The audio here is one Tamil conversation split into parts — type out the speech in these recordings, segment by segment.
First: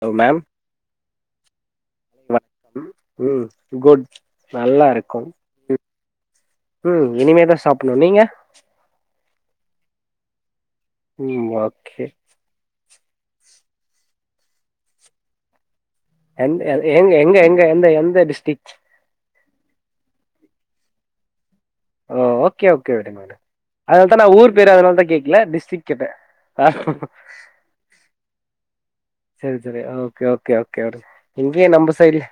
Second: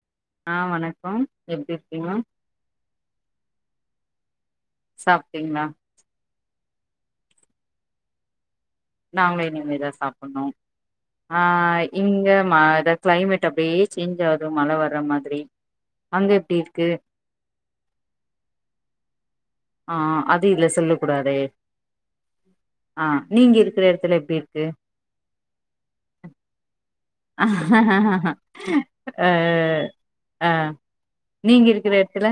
ஹலோ மேம் ஆ வணக்கம் எப்டி இருக்கீங்க மேம் ம் குட் நல்லாருக்கும் சாப்ட்டீங்களா ம் ம் இனிமேதா சாப்புணு நீங்க நாங்களு இனிமேதா சாப்புட்ணு ஆ ம் ஓகே இங்க ம இத கிளைமேட் அப்டியே சேஞ்ச் ஆகு மழ வர்ற மாதிரி அங்க எப்டி எந்த இருக்கு எங்க எங்க எங்க எந்த எந்த டிஸ்டிக்ட் ஆ அது இல்ல சொல்ல கூடாதே ஒ ஓகே ஓகே ஆ விடுங்க விடுங்க நீங்க இருக்கிற எடத்துல அதனாலதா நா எப்டி ஊர் பேர அதனாலதா கேக்ல டிஸ்டிக் கேட்ட ஆஹஹ்ஹஹஹ செரி செரி ஓகே ஓகே ஓகே விடுங்க நீங்க இங்கயு நம்ப இருக்கிற சைட்ல எடத்துல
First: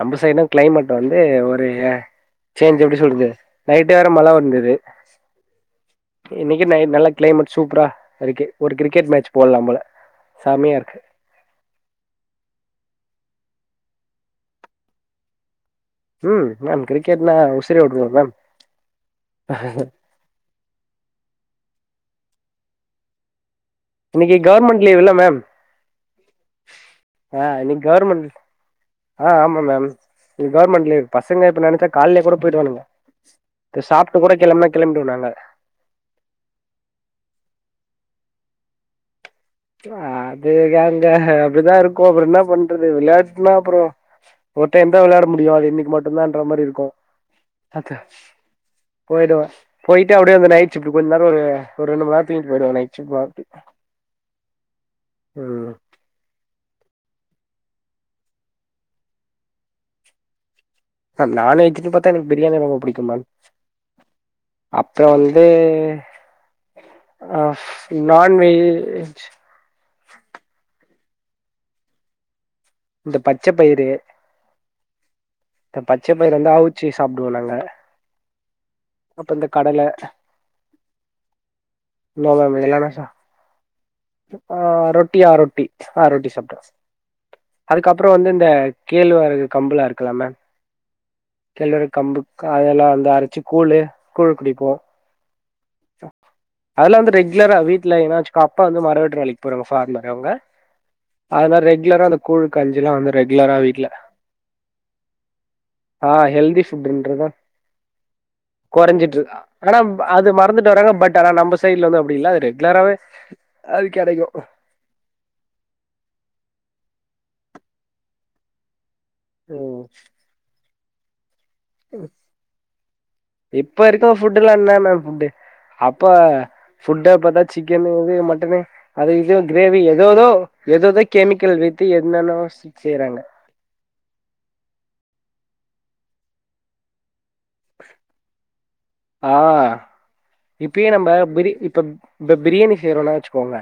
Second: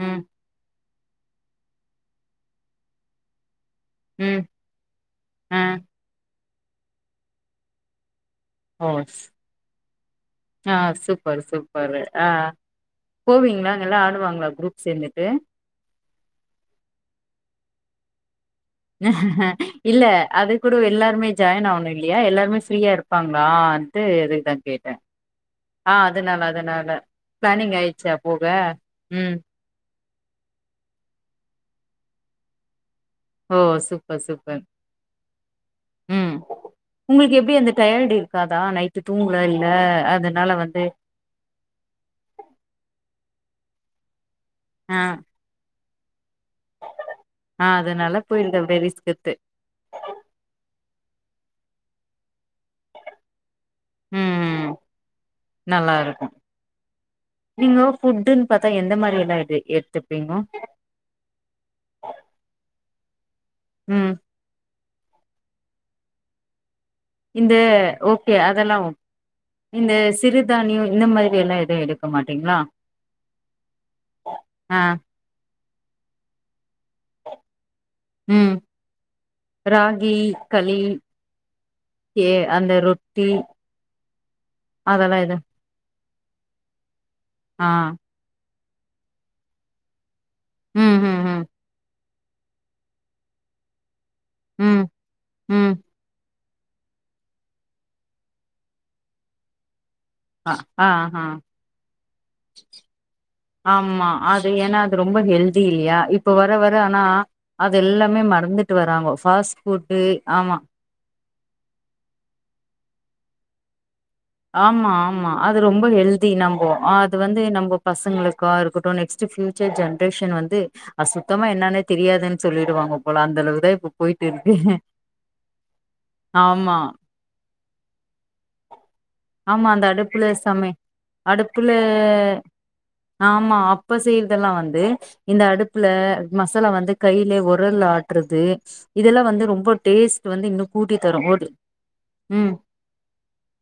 நம்ப ம் சைட்ல கிளைமேட் வந்து ஒரு அ சேஞ்ச் எப்டி சொல்றது நைட் வேற மழ ம் வந்தது ஆ இன்னிக்கு நைட் நல்ல கிளைமேட் சூப்பரா ஒரு கிர் கிரிக்கெட் மேட்ச் போட்லா போல அ சம்மையாருக் சூப்பர் சூப்பரு அ போவீல்ங்களா அங்கல்லா ஆடுவாங்களா குரூப் சேந்துட்டு ம் மேம் கிரிக்கெட்னா உசுரே உட்ருவோ மேம் இல்ல அது கூடு எல்லாருமே ஜாயின் ஆவனு இல்லையா எல்லாருமே ஃப்ரீயா இருப்பாங்களா இன்னிக்கு கவர்மெண்ட் லீவ்ல்ல மேம் ஆ அதனால அதனால அ பிளானிங் இன்னிக்கு ஆயிடுச்சா கவர்மெண்ட் போக அ ம் ஆமா மேம் இது கவர்மெண்ட் லீவ் பசங்க இப்ப நெனச்சா கால்லே கூட போயிடுவானுங்க ஒ இப்ப சாப்ட்டு சூப்பர் கூட சூப்பர் கெளம்புனா கெளம்பிடுவோ நாங்க ம் உங்களுக்கு எப்டி அந்த டயர்டு இருக்காதா நைட்டு தூங் அ அது அங்க அப்டிதாருக்கு அப்றோ இன்னா பண்றது விளையாட்னா அப்புறோ ஒரு ஆ டைம்தா வெளாட முடியு அது இன்னிக்கு மட்டுந்தா அந் தமாரி இருக்கு ஆ அத்த அதனால போயிருது அப்படியே ரிஸ்க் எடுத்து போயிடுவோ போயிட்டு அப்டியே அந்த நைட் சிஃப்டு கொஞ் நேரோ ஒரு ஒரு ரெண்டு மண் நேரத்துக்கு தூங்கிட்டு போயிடுவாங்க நைட் சிஃப்டு மாத்தி ம் நல்லாருக்கும் நீங்க ஃபுட்டுன் பாத்தா எந்த மாரி எல்லா எடு எடுத்துப்பீங்கோ அ நான்வெஜ்ன்னு பாத்தா எனக்கு பிரியாணி ரொம்ப புடிக்கும் மேம் ம் அப்புறோ வந்து ஆ இந்த ஓகே அதெல்லா ஓக் நான்வெஜ் இந்த சிறுதானியோ இந்த மாரி எல்லா எதுவு எடுக்க மாட்டீங்ளா இந்த பச்சபயிறு அ இந்த பச்சபயிறு இருந்தா அவுச்சி சாப்டுவோ நாங்க ம் அப்ப இந்த கடல ராகி களி ஏ அந்த ரொட்டி அ அதெல்லா ரொட்டியா எது ரொட்டி அ ரொட்டி சாப்ட்ட ஆ அதுக்கப்புறோ வந்து இந்த கேழ்வரகு கம்புலாருக்கல மேம் ம் ம் ம் கேழ்வரக்கம்பு கா அதையெல்லா வந்து அரச்சி கூழு கூழ் குடிப்போ ம் ம் அதெல்லா வந்து ரெகுலரா வீட்டுல ஏதாச்சு அப்பா வந்து மரோ வெட்ற வேலைக்கு போறாங்க ஃபார்ல ரௌங்க அ ஆ ஆ அதனால ரெகுலரா அந்த கூழ்கஞ்சி எல்லா வந்து ரெகுலரா வீட்டுல ஆமா அது ஏன்னா அது ரொம்ப ஹெல்தி இல்லியா இப்ப வர வர ஆனா அத எல்லாமே மறந்துட்டு வராங்கோ கொறஞ்சிட்டு ஆனா ஃபாஸ்புட்டு அது மறந்துட்டு வராங்க பட் ஆனா நம்ப சைட்ல வந்து அப்டி இல்ல அது ரெகுலராவே அது கெடைக்கு ஆமா ஆமா அது ரொம்ப ஹெல்தி நம்போ அது வந்து நம்போ பசங்களுக்காருக்கட் அப்றோ நெக்ஸ்ட்டு ஃபியூச்சர் ம் ஜென்ரேஷன் வந்து அசுத் தமா என்னான்னே தெரியாதுன் சொல்லிடுவாங்க போல அந்த அளவுதா இப்ப இருக்க போயிட்டு ஃபுட்டு்லா இருக்கு என்ன மேம் ஃபுட்டு அப்ப ஆமா ஃபுட்ட பாத்தா சிக்கன்னு எது மட் டனே அது இது ஆமா கிரேவி அந்த அடுப்புல எதோதோ சமை எதோதோ கெமிக்கல் அடுப்புல வித்து என்னன்னவோ செய்றாங்க இப்ப செய்றதெல்லா வந்து இந்த அடுப்புல மசாலா வந்து கை இல்ல வொரல்ல ஆட்ரது இது எல்லா ஆ வந்து ரொம்ப டேஸ்ட் வ இப்பயே நம்ப பிரி இப்ப இப்ப ம் பிரியணி செய்றோனாச் போங்க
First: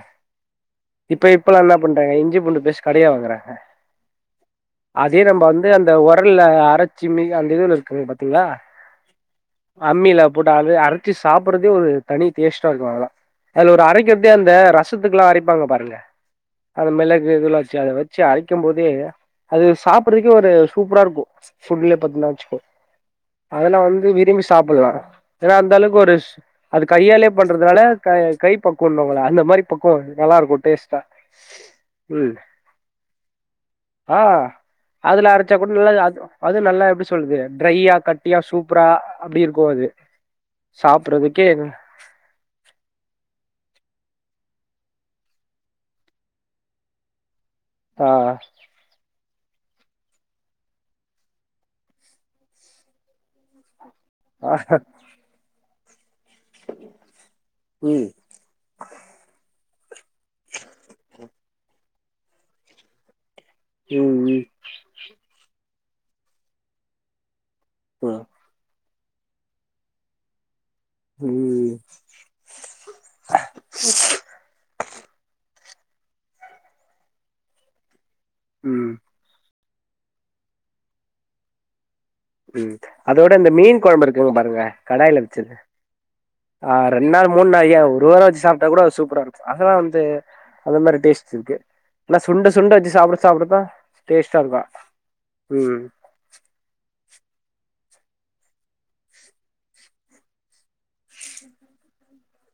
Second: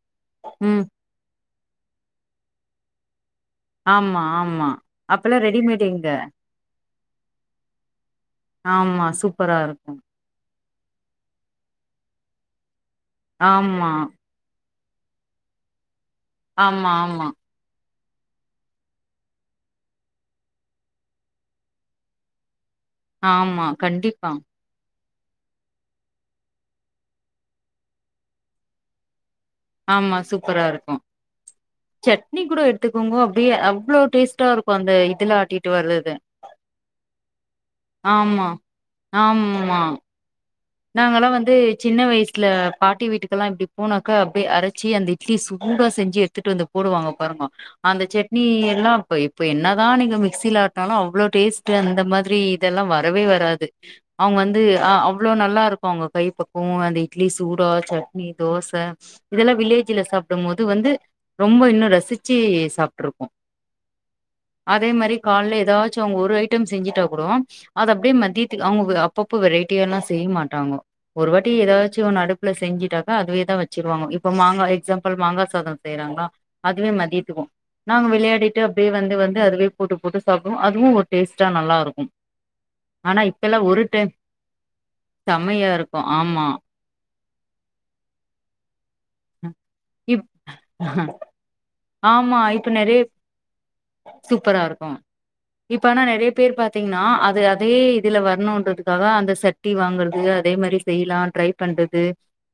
ம் இப்ப இப்பெல்லா என்ன பண்றாங்க இஞ்சி பூண்டுபேஸ்ட் கடயா வாங்குறா அ ஆமா ஆமா அதே அப்பல்லா நம்ப வந்து ரெடிமேட் அந்த எங்க வொரல்ல அரைச்சு மிக அந்த இது இருக்கு பத் த்தீங்ளா ஆமா சூப்பரா இருக்கு அம்மில போட் அது அரைச்சு சாப்டுறதே ஒரு தனி டேஸ்ட்டா இருக்கு, அல அதஒரு ஆமா அரைக்கிறதே அந்த ரஸ் ரசத்துக்கு எல்லா அரைப்பாங்க பாருங்க அந்த ஆமா ஆமா மெளகு இதுலா வச்சி அத வச் சி அரைக்குபோதே அது சாப்பறதுக்கே ஒரு சூப்பரா இருக்கு ஃபுட்ல பாத்தீன்னா வச்சுக்கோ ஆமா அதெல்லா வந்து கண்டிப்பா விரும்பி சாப்புல்லா ஏன்னா அந்த அளவுக்கு ஒரு சு அது கையாலயே பண்றதுனால கை பக்குவண்ணுவாங்களே இந்த மாரி பக்குவ ஆமா நல்லா இருக்கு சூப்பரா டேஸ்டா சட்னி கூட எடுத்துக்கோங்க அப்டியே அவ்ளோ ஆ டேஸ்ட்டா இருக்கு அந்த அதுல இதுல அரைச்சா ஆட்டிட்டு கூட நல்லா வர்றது அது அது நல்லா எப்டி சொல்லுது ட்ரையா கட்டியா ஆமா சூப்பரா அப்டி இருக்கு ஆமா அது நாங்கல்லா சாப்டுறதுக் வந்து சின்ன வயசுல பாட்டி வீட்டுக்கெல்லா இப்டி போனாக்கா அப்டி அரச்சி அந்த இட்லி சூடா செஞ்சு எடுத்துட்டு வந்து போடுவாங்க பாருங்க அந்த ஆ சட்னி எல்லா ப்ப இப்ப என்னாதா நீங்க மிக்சில ஆட்னாலு அவ்ளொ டேஸ்டு அந்த மாதிரி இதெல்லா வரவே வராது. அவுங் ஆ வந்து அ அவ்ளொ நல்லா ருக்கு அவுங்க கை பக்குவொ அந்த இட்லி சூடா ம் சட்னி தோச இதெல்லா வில்லே சில சாப்டும்பொது வந்து ரொம்ப இன்னும் ரசிச்சு சாப்டுட்ருபோ ம் அதே மரி கால்ல ஏதாச் ச்சொ அவங் ஒரு ஐட்டம் செஞ்சுட்டா கூடொ அத அப்டியே மதியத்க் அவங்க அப்பப்ப வெரைட்டி எல்லா செய் மாட்டாங்கொ. ஒரு வாட்டி ம் ம் ஏதாச்சு ஒன்னு அடுப்புல செஞ்சுட்டாக்கா அதுவேதா வச்சிருவாங்க இப்ப மாங்கா எக்ஸாம்பிள் மாங்கா சாத செய்றாங்களா அதுவே மதியத்துவோ நாங்க வெளையாடிட்டு ம் அப்டியே வந்து வந்து அதுவே போட்டு போட்டு சாப்டுவோ அதுவு ஒரு டேஸ்ட்டா நல்லாருக்கும் ம் அதோட இந்த மீன் கொழம்புருக்குங் பாருங்க கடாயில சர் செம்மையா இருக்கு ஆமா ஆ ரெண்நாள் மூண்நாலேயெ ஒரு வார சாப்டா கூட சூப் ப்டாருக் அதெலா வந்து இப் அந்த மெரி டேஸ்ட் இருக்கு ல்லா ஆமா சுண்ட இப்ப சுண்ட வெச்சு நெறைய சாப்ட சாப்டதா டேஸ்டாருக்கு. இப்பனா நெறைய பேர் பாத்தீங்னா அது அதே இதில வர்ணுன்றதுக்காக அந்த சட்டி வாங்கறது அதே மெரி செய்யலா ட்ரை பண்றது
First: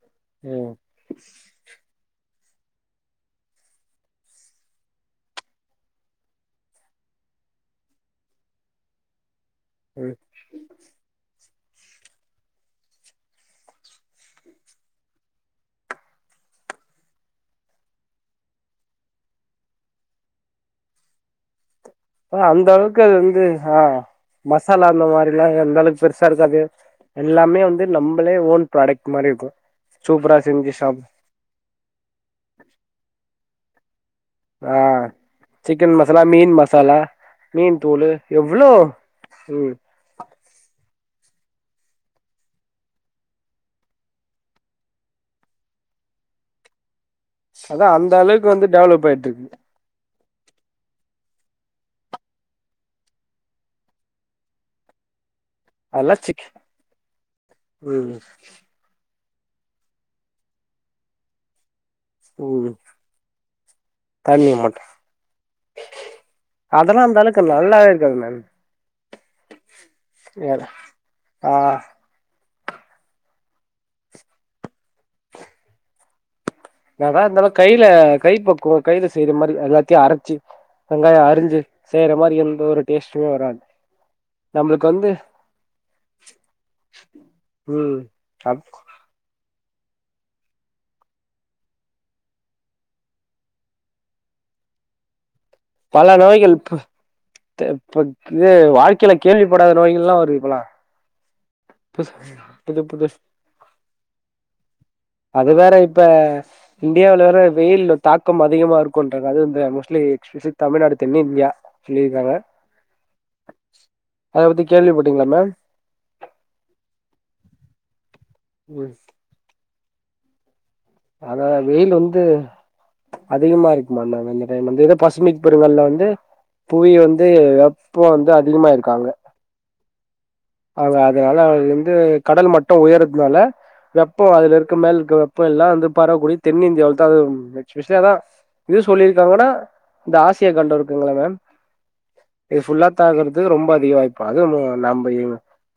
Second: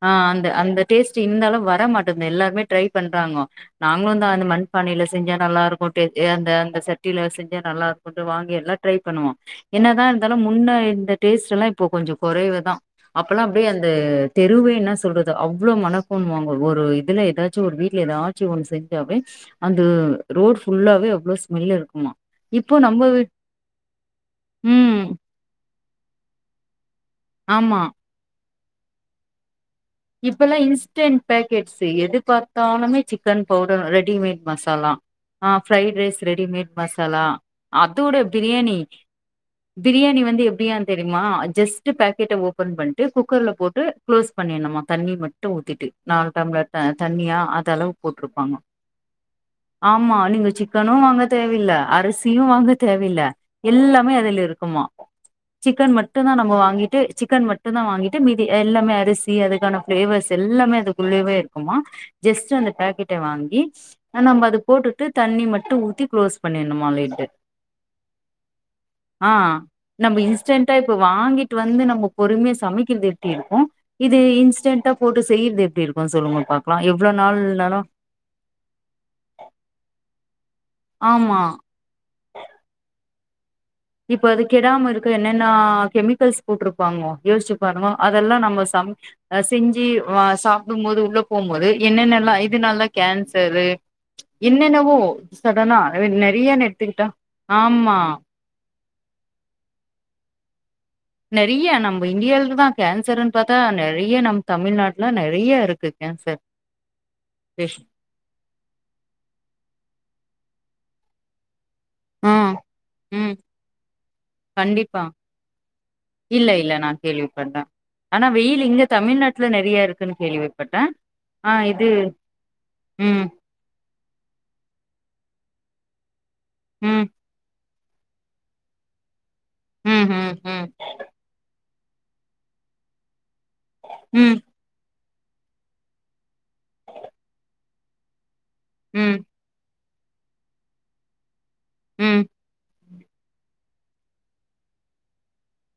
ஆ அந்த ம் அந்த டேஸ்ட் இந்தாலு வரமாட் ட்ருந்த எல்லாருமே ட்ரை பண்றாங்கொ நாங்ளுந்தா அந்த மண்பானையில செஞ்சா நல்லாருக்கு டே அந்த அந்த சட்டி டில செஞ்சா நல்லாருக்குன்னு வாங்கி எல்லா ட்ரை பண்ணுவொ ம் என்னதார்ந்தாலு முன்ன இந்த டேஸ்ட் எல்லா இப் ப்போ கொஞ்சோ குறைவு தா அப்பெல்லா அப்டியே அந்த தெருவே என்ன சொல்றது அவ்ளோ மனக் பொண்வாங்க ஒரு இதுல ஏதாச்சு ஒரு வீட்ல ஏதாச்சு ஒன்னு செஞ்சாவே அந்த ரோட் ஃபுல்லாவே எவ்ளோ ஸ்மெல்ருக் அ அந்த அளவுக்கு அது வந்து ஆ மசாலா ம் அந்த மாரிலா எந்த அளச் பெருசாருக்காது எல்லாமே ஆமா வந்து நம்பளே ஓன் ப்ராடக்ட் மாரிருக்கு இப்பல்லா இன்ஸ்டென்ட் பேக்கெட்ஸ் எது பாத்தாலுமே சிக்கன் பவுடர் ரெட் டிமேட் ஆ மசாலா. ஆ ஃப்ரை சிக்கன் ரைஸ் மசாலா மீன் ரெடிமேட் மசாலா மீன் அது தூளு உடு எவ்ளோ பிரியெணி ம் பிரியாணி வந்து எப்டி அந்தக் ரிம்மா ஜஸ்ட் பேக்கெட்ட ஓபன் பண்ட்டு குக்கர்ல போட்டு க்ளோஸ் பண்ணிணுமா தண்ணி மட்டு ஊத்திட்டு நாலுடம்ளர் த தண்ணியா அத அதா அளவு அந்த அளவுக்கு போட்டுருப்பாங்க வந்து டெவலப் ஆயிட்டு இருக்கு ஆமா நீங்க சிக்கனு வாங்க தேவில்ல அருசியு வாங்க தேவில்ல எல்லாமே அதுல இருக்குமா சிக்கன் அதெல்லா மட்டுதா சிக் நம்ம வாங்கிட்டு சிக்கன் மட்டுதா ம் வாங்கிட்டு மீதி எல்லாமே அரிசி அதுக்கானப் பிளேவர்ஸ் எல்லாமே அதுக்குள்ளேவேருக்குமா ஜஸ்ட் ம் அந்த பேக்கெட்ட வாங்கி அ நம்ப தண்ணி அது மட்டு போட்டுட்டு தண்ணி மட்டு ஊத்தி கு்ளோஸ் பண்ணிணுமா ல்லா அந்தளக்கு நல்லாவே இருக்காது மேம் ஆ நம்ப இன்ஸ்டன்டா இப்ப ஆ வாங்கிட்டு வந்து நம்போ பொறுமையா ஸ் சமைக்கிறது எப்டி இருக்கூ இது இன்ஸ்டன்டா போட்டு செய்றது எப்டி இருக்கூ சொல்லுங்க பாப் ன்னாத ர்ந்தாலு கையில கை பக்குவோ கையில செய்யற மாரி எல்லாத்தையு அரச்சு வெங்காயோ ஆமா அரிஞ்சு செய்யற மாரி எந்த ஒரு டேஸ்ட்டுமே வராது இப்ப அது நம்மளுக்கு கெடாம இருக்க வந்து என்னென்னா கெமிக்கல்ஸ் போட்ருப்பாங்கோ யோச்சுப்பருங்கோ ம் அதெல்லா நம்போ அப் சா அம் அஸ் செஞ்சி வா சாப்டும் போது உள்ள போம் போது என்னென்னல்லா இதுனால கேன்சரு என்னேன்னவொ பல நோய்கள் ப தே ஆமா ப்ப இது வாழ்க் கில கேள்விபடாத நோய்களல்லா வருது இப்பல்லா நெறிய நம்ப புது இந்தியாலதா புது புது கேன்சர்ன்னு பாத்தா நெறைய நம் தமிழ்நாட்டுலா நெறைய இருக்கு அ கேன்சர் இந்தியாவுல வர பேஷன் வெயிலு தாக்கம் அதிகமா இருக்குன்றாங்க அது இந்த மோஸ்ட்லி [unintelligible] தமிழ்நாடு தென் இந்தியா சொல்லிர்காங்க ஆ ம் அத பத்தி கண்டிப்பா கேள்விப்பட்டீங்களா மேம் இல்ல இல்ல நா கேள்வி பட்ட ஆனா வெயில் இங்க ம் தமிழ்நாட்ல நெறையா இருக்குன்னு கேள்விப் அதா வெயில் வந்து ம் அதிகமா இருக்குமா மேம் இந்த டைம் வந்து ஏதோ பசுபிக் பெருங்கட்ல வந் து புவி ம் வந்து வெப்போ வந்து அதிகமா இருக்காங்க ம் ம் ம் அங்க அதனால அ இந்து கடல் மட்டோ உயரதுனால வெப்போ ம் அதுல இருக்க மேல் இருக்க வெப்போ எல்லா வந்து பரவக்கூடிய தென்னிந்தியாவுல தா அது ம் எஸ்பெஷலி அதா இது ம் சொல்லிருக்காங்கன்னா இந்த ஆசியா கண்டோ இருக்குங்கள்ல மேம் ம், இது ஃபுல்லா த் ஆகுறது ரொம்ப அதிக வாய்ப்பா அது ஊ நம்ப இ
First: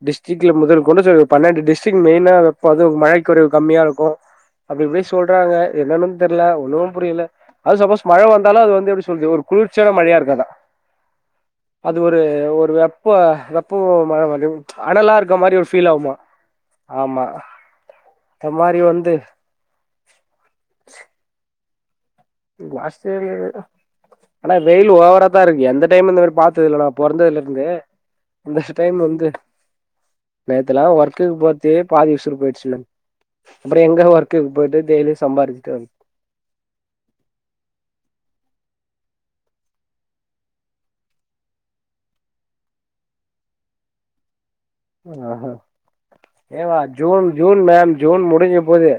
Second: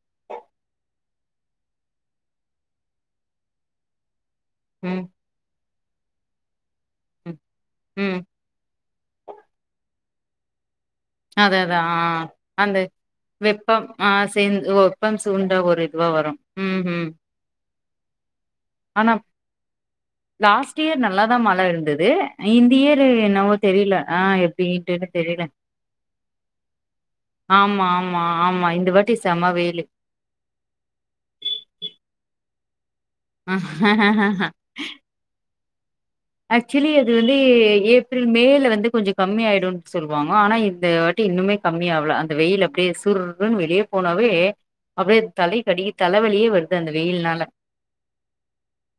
டிஸ்ட்ரிக்ட்ல முதல் கொண்டு ச பன்னெண்டு டிஸ்ட்ரிக்ட் மெயினா அது பது மழை குறைவு கம்மியா இருக்கூ ம் றாங்க என்னன்னு தெர்ல ஒன்னும் புரில ம், அது சப்போஸ் மழை ம். வந்தாலும் அது வந்து எப்புடி சொல்றது ஒரு குளிர்ச்சியான மழையா இருக்காதா அதான், அதான். அது ஆ. ஒரு ஒரு அந்த வெப்ப வெப்போ வெப்பம் ஆ மழ மாரியும் சேர்ந்து அனலா வெப்பம் இருக்க சூழ்ந்த மாரி ஒரு ஃபீல் இதுவா ஆகுமா வரும். ம்ஹ்ம். ஆமா ந்த மாரி ஆனா வந்து லாஸ்ட் இயர் நல்லா தா மழை இருந்து து இந்த இயர் என்னவோ தெரில ஆ ஆனா எப்டி வெயில் ஹீட்டுன்னு ஓவரா தா தெரில இருக்கு எந்த டைம் இந்த மாரி பாத்தது இல்ல நா பொறந்ததுல இருந்து ஆமா ஆமா ஆமா இந்த டைம் வாட்டி வந்து செம வெயிலு நேத்துலா ஒர்க்கு போற்துக்கே பாதி உசுறு போயிடுச்சு மேம் அப்புறோ எங்க வர்க்குக்கு போயிட்டு டெய்லியு சம்பாரிச்சுட்டு வர ஆக்சுவலி அது வந்து ஏப்ரல் மே ல வந்து கொஞ்சோ கம்மி ஆயிடும் சொல்வாங்க ஆனா இந்த வாட்டி இன்னுமே கம்மி ஆவல அந்த வெயில் அப்டியே சுற்றுனு வெளியே போனாவே அப்டே வந் ஆஹா தலைக் அடிக்கித் தலவலியே வருது ஏவா அந்த வெயில் ஜூன் னால ஜூன் மேம் ஜூன் முடிஞ்ச போது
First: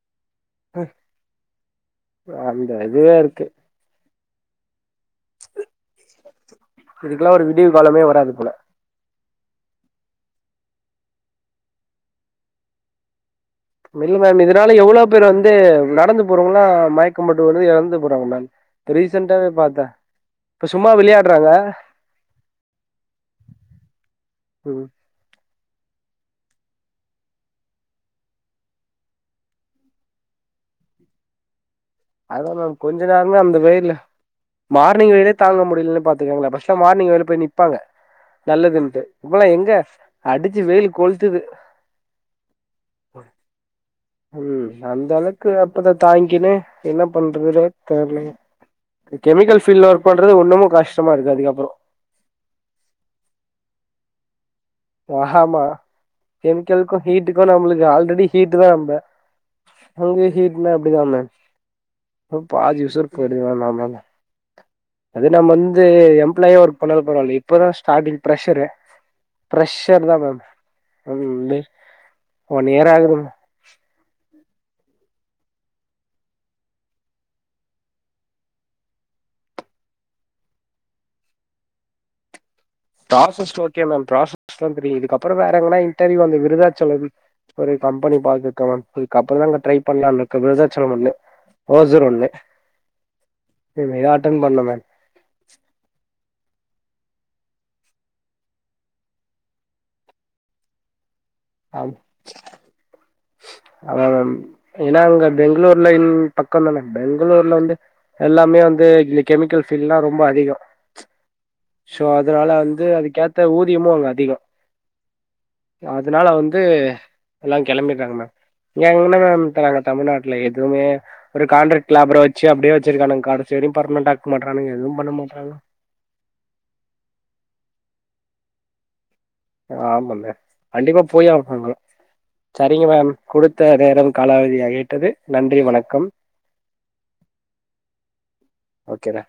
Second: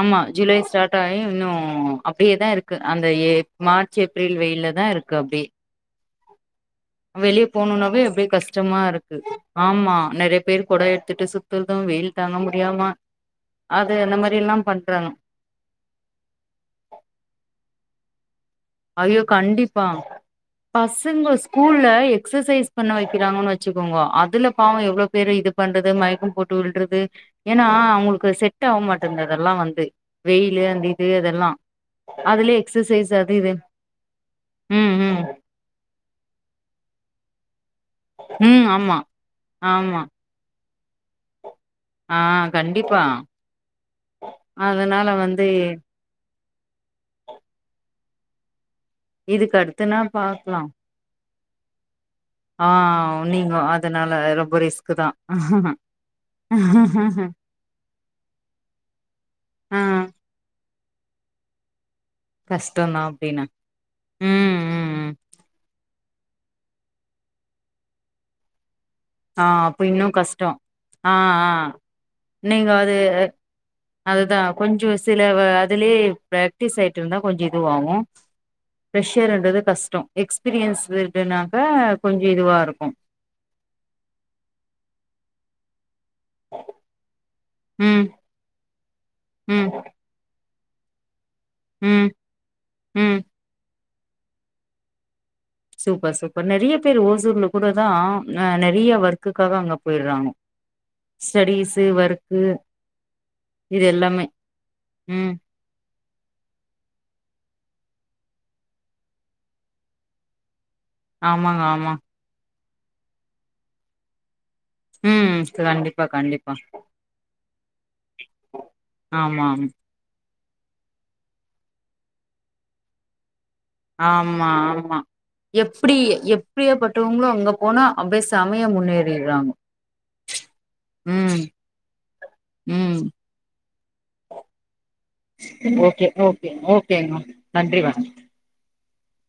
ஆமா ஜூலை ஸ்டார்ட் டைம் இன்னும் அப்டியே தா இருக்கு அந்த இதுவே இருக்கு ஏப் மார்ச் ஏப்ரல் வெயில்ல தா இருக் க்கு அப்டே இதுக்கெல்லா ஒரு வெளிய விடிவு போனுனாவே காலமே அப்டே வராது போல கஷ்டமா இருக்கு ஆமா நறைய பேர் கூட எடுத்துட்டு சுத்துறதும் வெயில் தாங்க முடியாம அது அந்த இல்ல மாரி மேம் எல்லா இதனால எவ்வளோ பண்றாங்க பேர் வந்து நடந்து போறவங்கள்லா மயக்கம் போட்டு கூட எறந்து போறாங்க மேம் இப்ப ஐயோ ரீசெண்டாவே பாத்தே கண்டிப்பா இப்ப சும்மா பசங்க விளையாடுறாங்க ஸ்கூல்ல எக்ஸசைஸ் பண்ண வைக்கிறாங்கன்னு வச்சுக்கோங்கோ அதுல பாவோ எவ்ளோ பேரு இது பண்றது மை க்கம்போட்டு விழுறது ஏன்னா அவங்களுக்கு செட் ஆவ மாட்டுந்து அதெல்லா வந்து வெயிலு அந்த இது இதெல்லா அதா மேம் கொஞ்ச நேரமே அந்த வெயிற்ல்ல ம் மார்னிங் ம் வெயிலே தாங்க முடியலனா பாத்துக்கங்க நா ஃபர்ஸ்ட்லா மார்னிங் வெயில்ல போய் நிப் நபாங்க ம் ஆமா நல்லதுன்ட்டு இப்பலா எங்க ஆமா அடிச்சு வெயிலு ஆ கண்டிப்பா ம் அதனால அந்த வந்து அளவுக்கு அப்பத்தா தாங்கின்னு என்ன பண்றதுனே தெர்லைங்க கெ இதுக்கு கெமிக்கல் ஃபீல்ட்ல அடுத்துனா ஒர்க் பண்றது பாக்கலா உன்னமு கஷ்டமா இருக்கு அதுக்கப் ப்றோ ஆ நீங்கோ அதனால எதோ அ ஆமா கெமிக்கல்க்கு ஹீட்டுக்கு நம்மளுக்கு ஆல் ரெடி ஹீட்டு தா ரொம்ப ஆ அங்கயு ஹீட்னா அப்டித்தா மேம் ம் பாதி கஷ்டந்தா உசுர போய்டுது அப்டின்னா மேம் அதனால ம் ம் ம் அது இல்லாம வந்து எம்ப்ளாயா ஒர்க் பண்ணாலு பரவால்ல இப்பதா ஸ்டார்டிங் பிரஷரு ஆ அப்ப இன்னு கஷ்டொ ஆ ஆ ம் ஒன் நீங்க இயர் அது ஆகுது அதுதா கொஞ்ச சில வ அதுலே பிராக்டீஸ் ஆயிட்ருந்தா கொஞ்ச இதுவாகு பிரஷர் என்றது கஷ்டோ எக்ஸ்பீரியன்ஸ் ஃபீல்டுனாக்க கொஞ்ச இதுவாருக் ப்ராசஸ் ஓகே மேம் ப்ராஸஸ்லா தெரியு இதுக்கப்பற வேற எங்கனா இன் டர்வியூ அந்த விருதாச்சலம் ஒரு ம் கம்பெனி பாத்துருக்கே மேம் இதுக்கு அப்பறந்தா அங்க ம் ட்ரை பண்லானு இருக்கு போதுதா ச்சலம் ஒன்னு ஓசூர் ம் ஒன்னு ம் எதுமே அட்டன் பண்ல மேம் சூப்பர் சூப்பர் நெறைய பேரு ஓசூர்ல கூட தா அ நெறைய ஒர்க்குக்காக அங்க போய்ட்றாங்க ஸ்டெடீஸ்சு ஒர்க்கு இது அதா எல்லாமே மேம் ஏனா அங்க ம் பெங்ளூர்லயும் பக்கோ தானே பெங்களூர்ல வந்து எல்லாமே வந்து இந்த கெமிக்கல் ஃபீல்டுல்லா ரொம்ப அதிக ஆமாங்க ஆமா து அதுக்கு ஏத்த ஊதியமு அங்க அதிக ம் கண்டிப்பா அதுனால கண்டிப்பா வந்து எல்லா கெளம்பிட்டாங்க மேம் எங்கன மேம் ஆமா ஆமா போறாங்க தமிழ்நாட் ல்ல எதுவுமே ஒரு கான்ட்ரக்ட் லேபர வச்சு அப்டியே வச்சிருக்கானுங் கடை ஆமா ஆமா எப்டி எப் பிரியப்பட்டவ்ங்களு அங்க போனா அப்டியே செமைய முன்னேறி அ ஆமங்க கண்டிப்பா போயே ம் ஆகணு அங்க சரிங்க ம் மேம் குடுத்த நேரம் காலாவதியாகிவிட்டது நன்றி ஓகே வணக்கம் ஓகே ஓகேங்க நன்றி வணக் ஓகேதா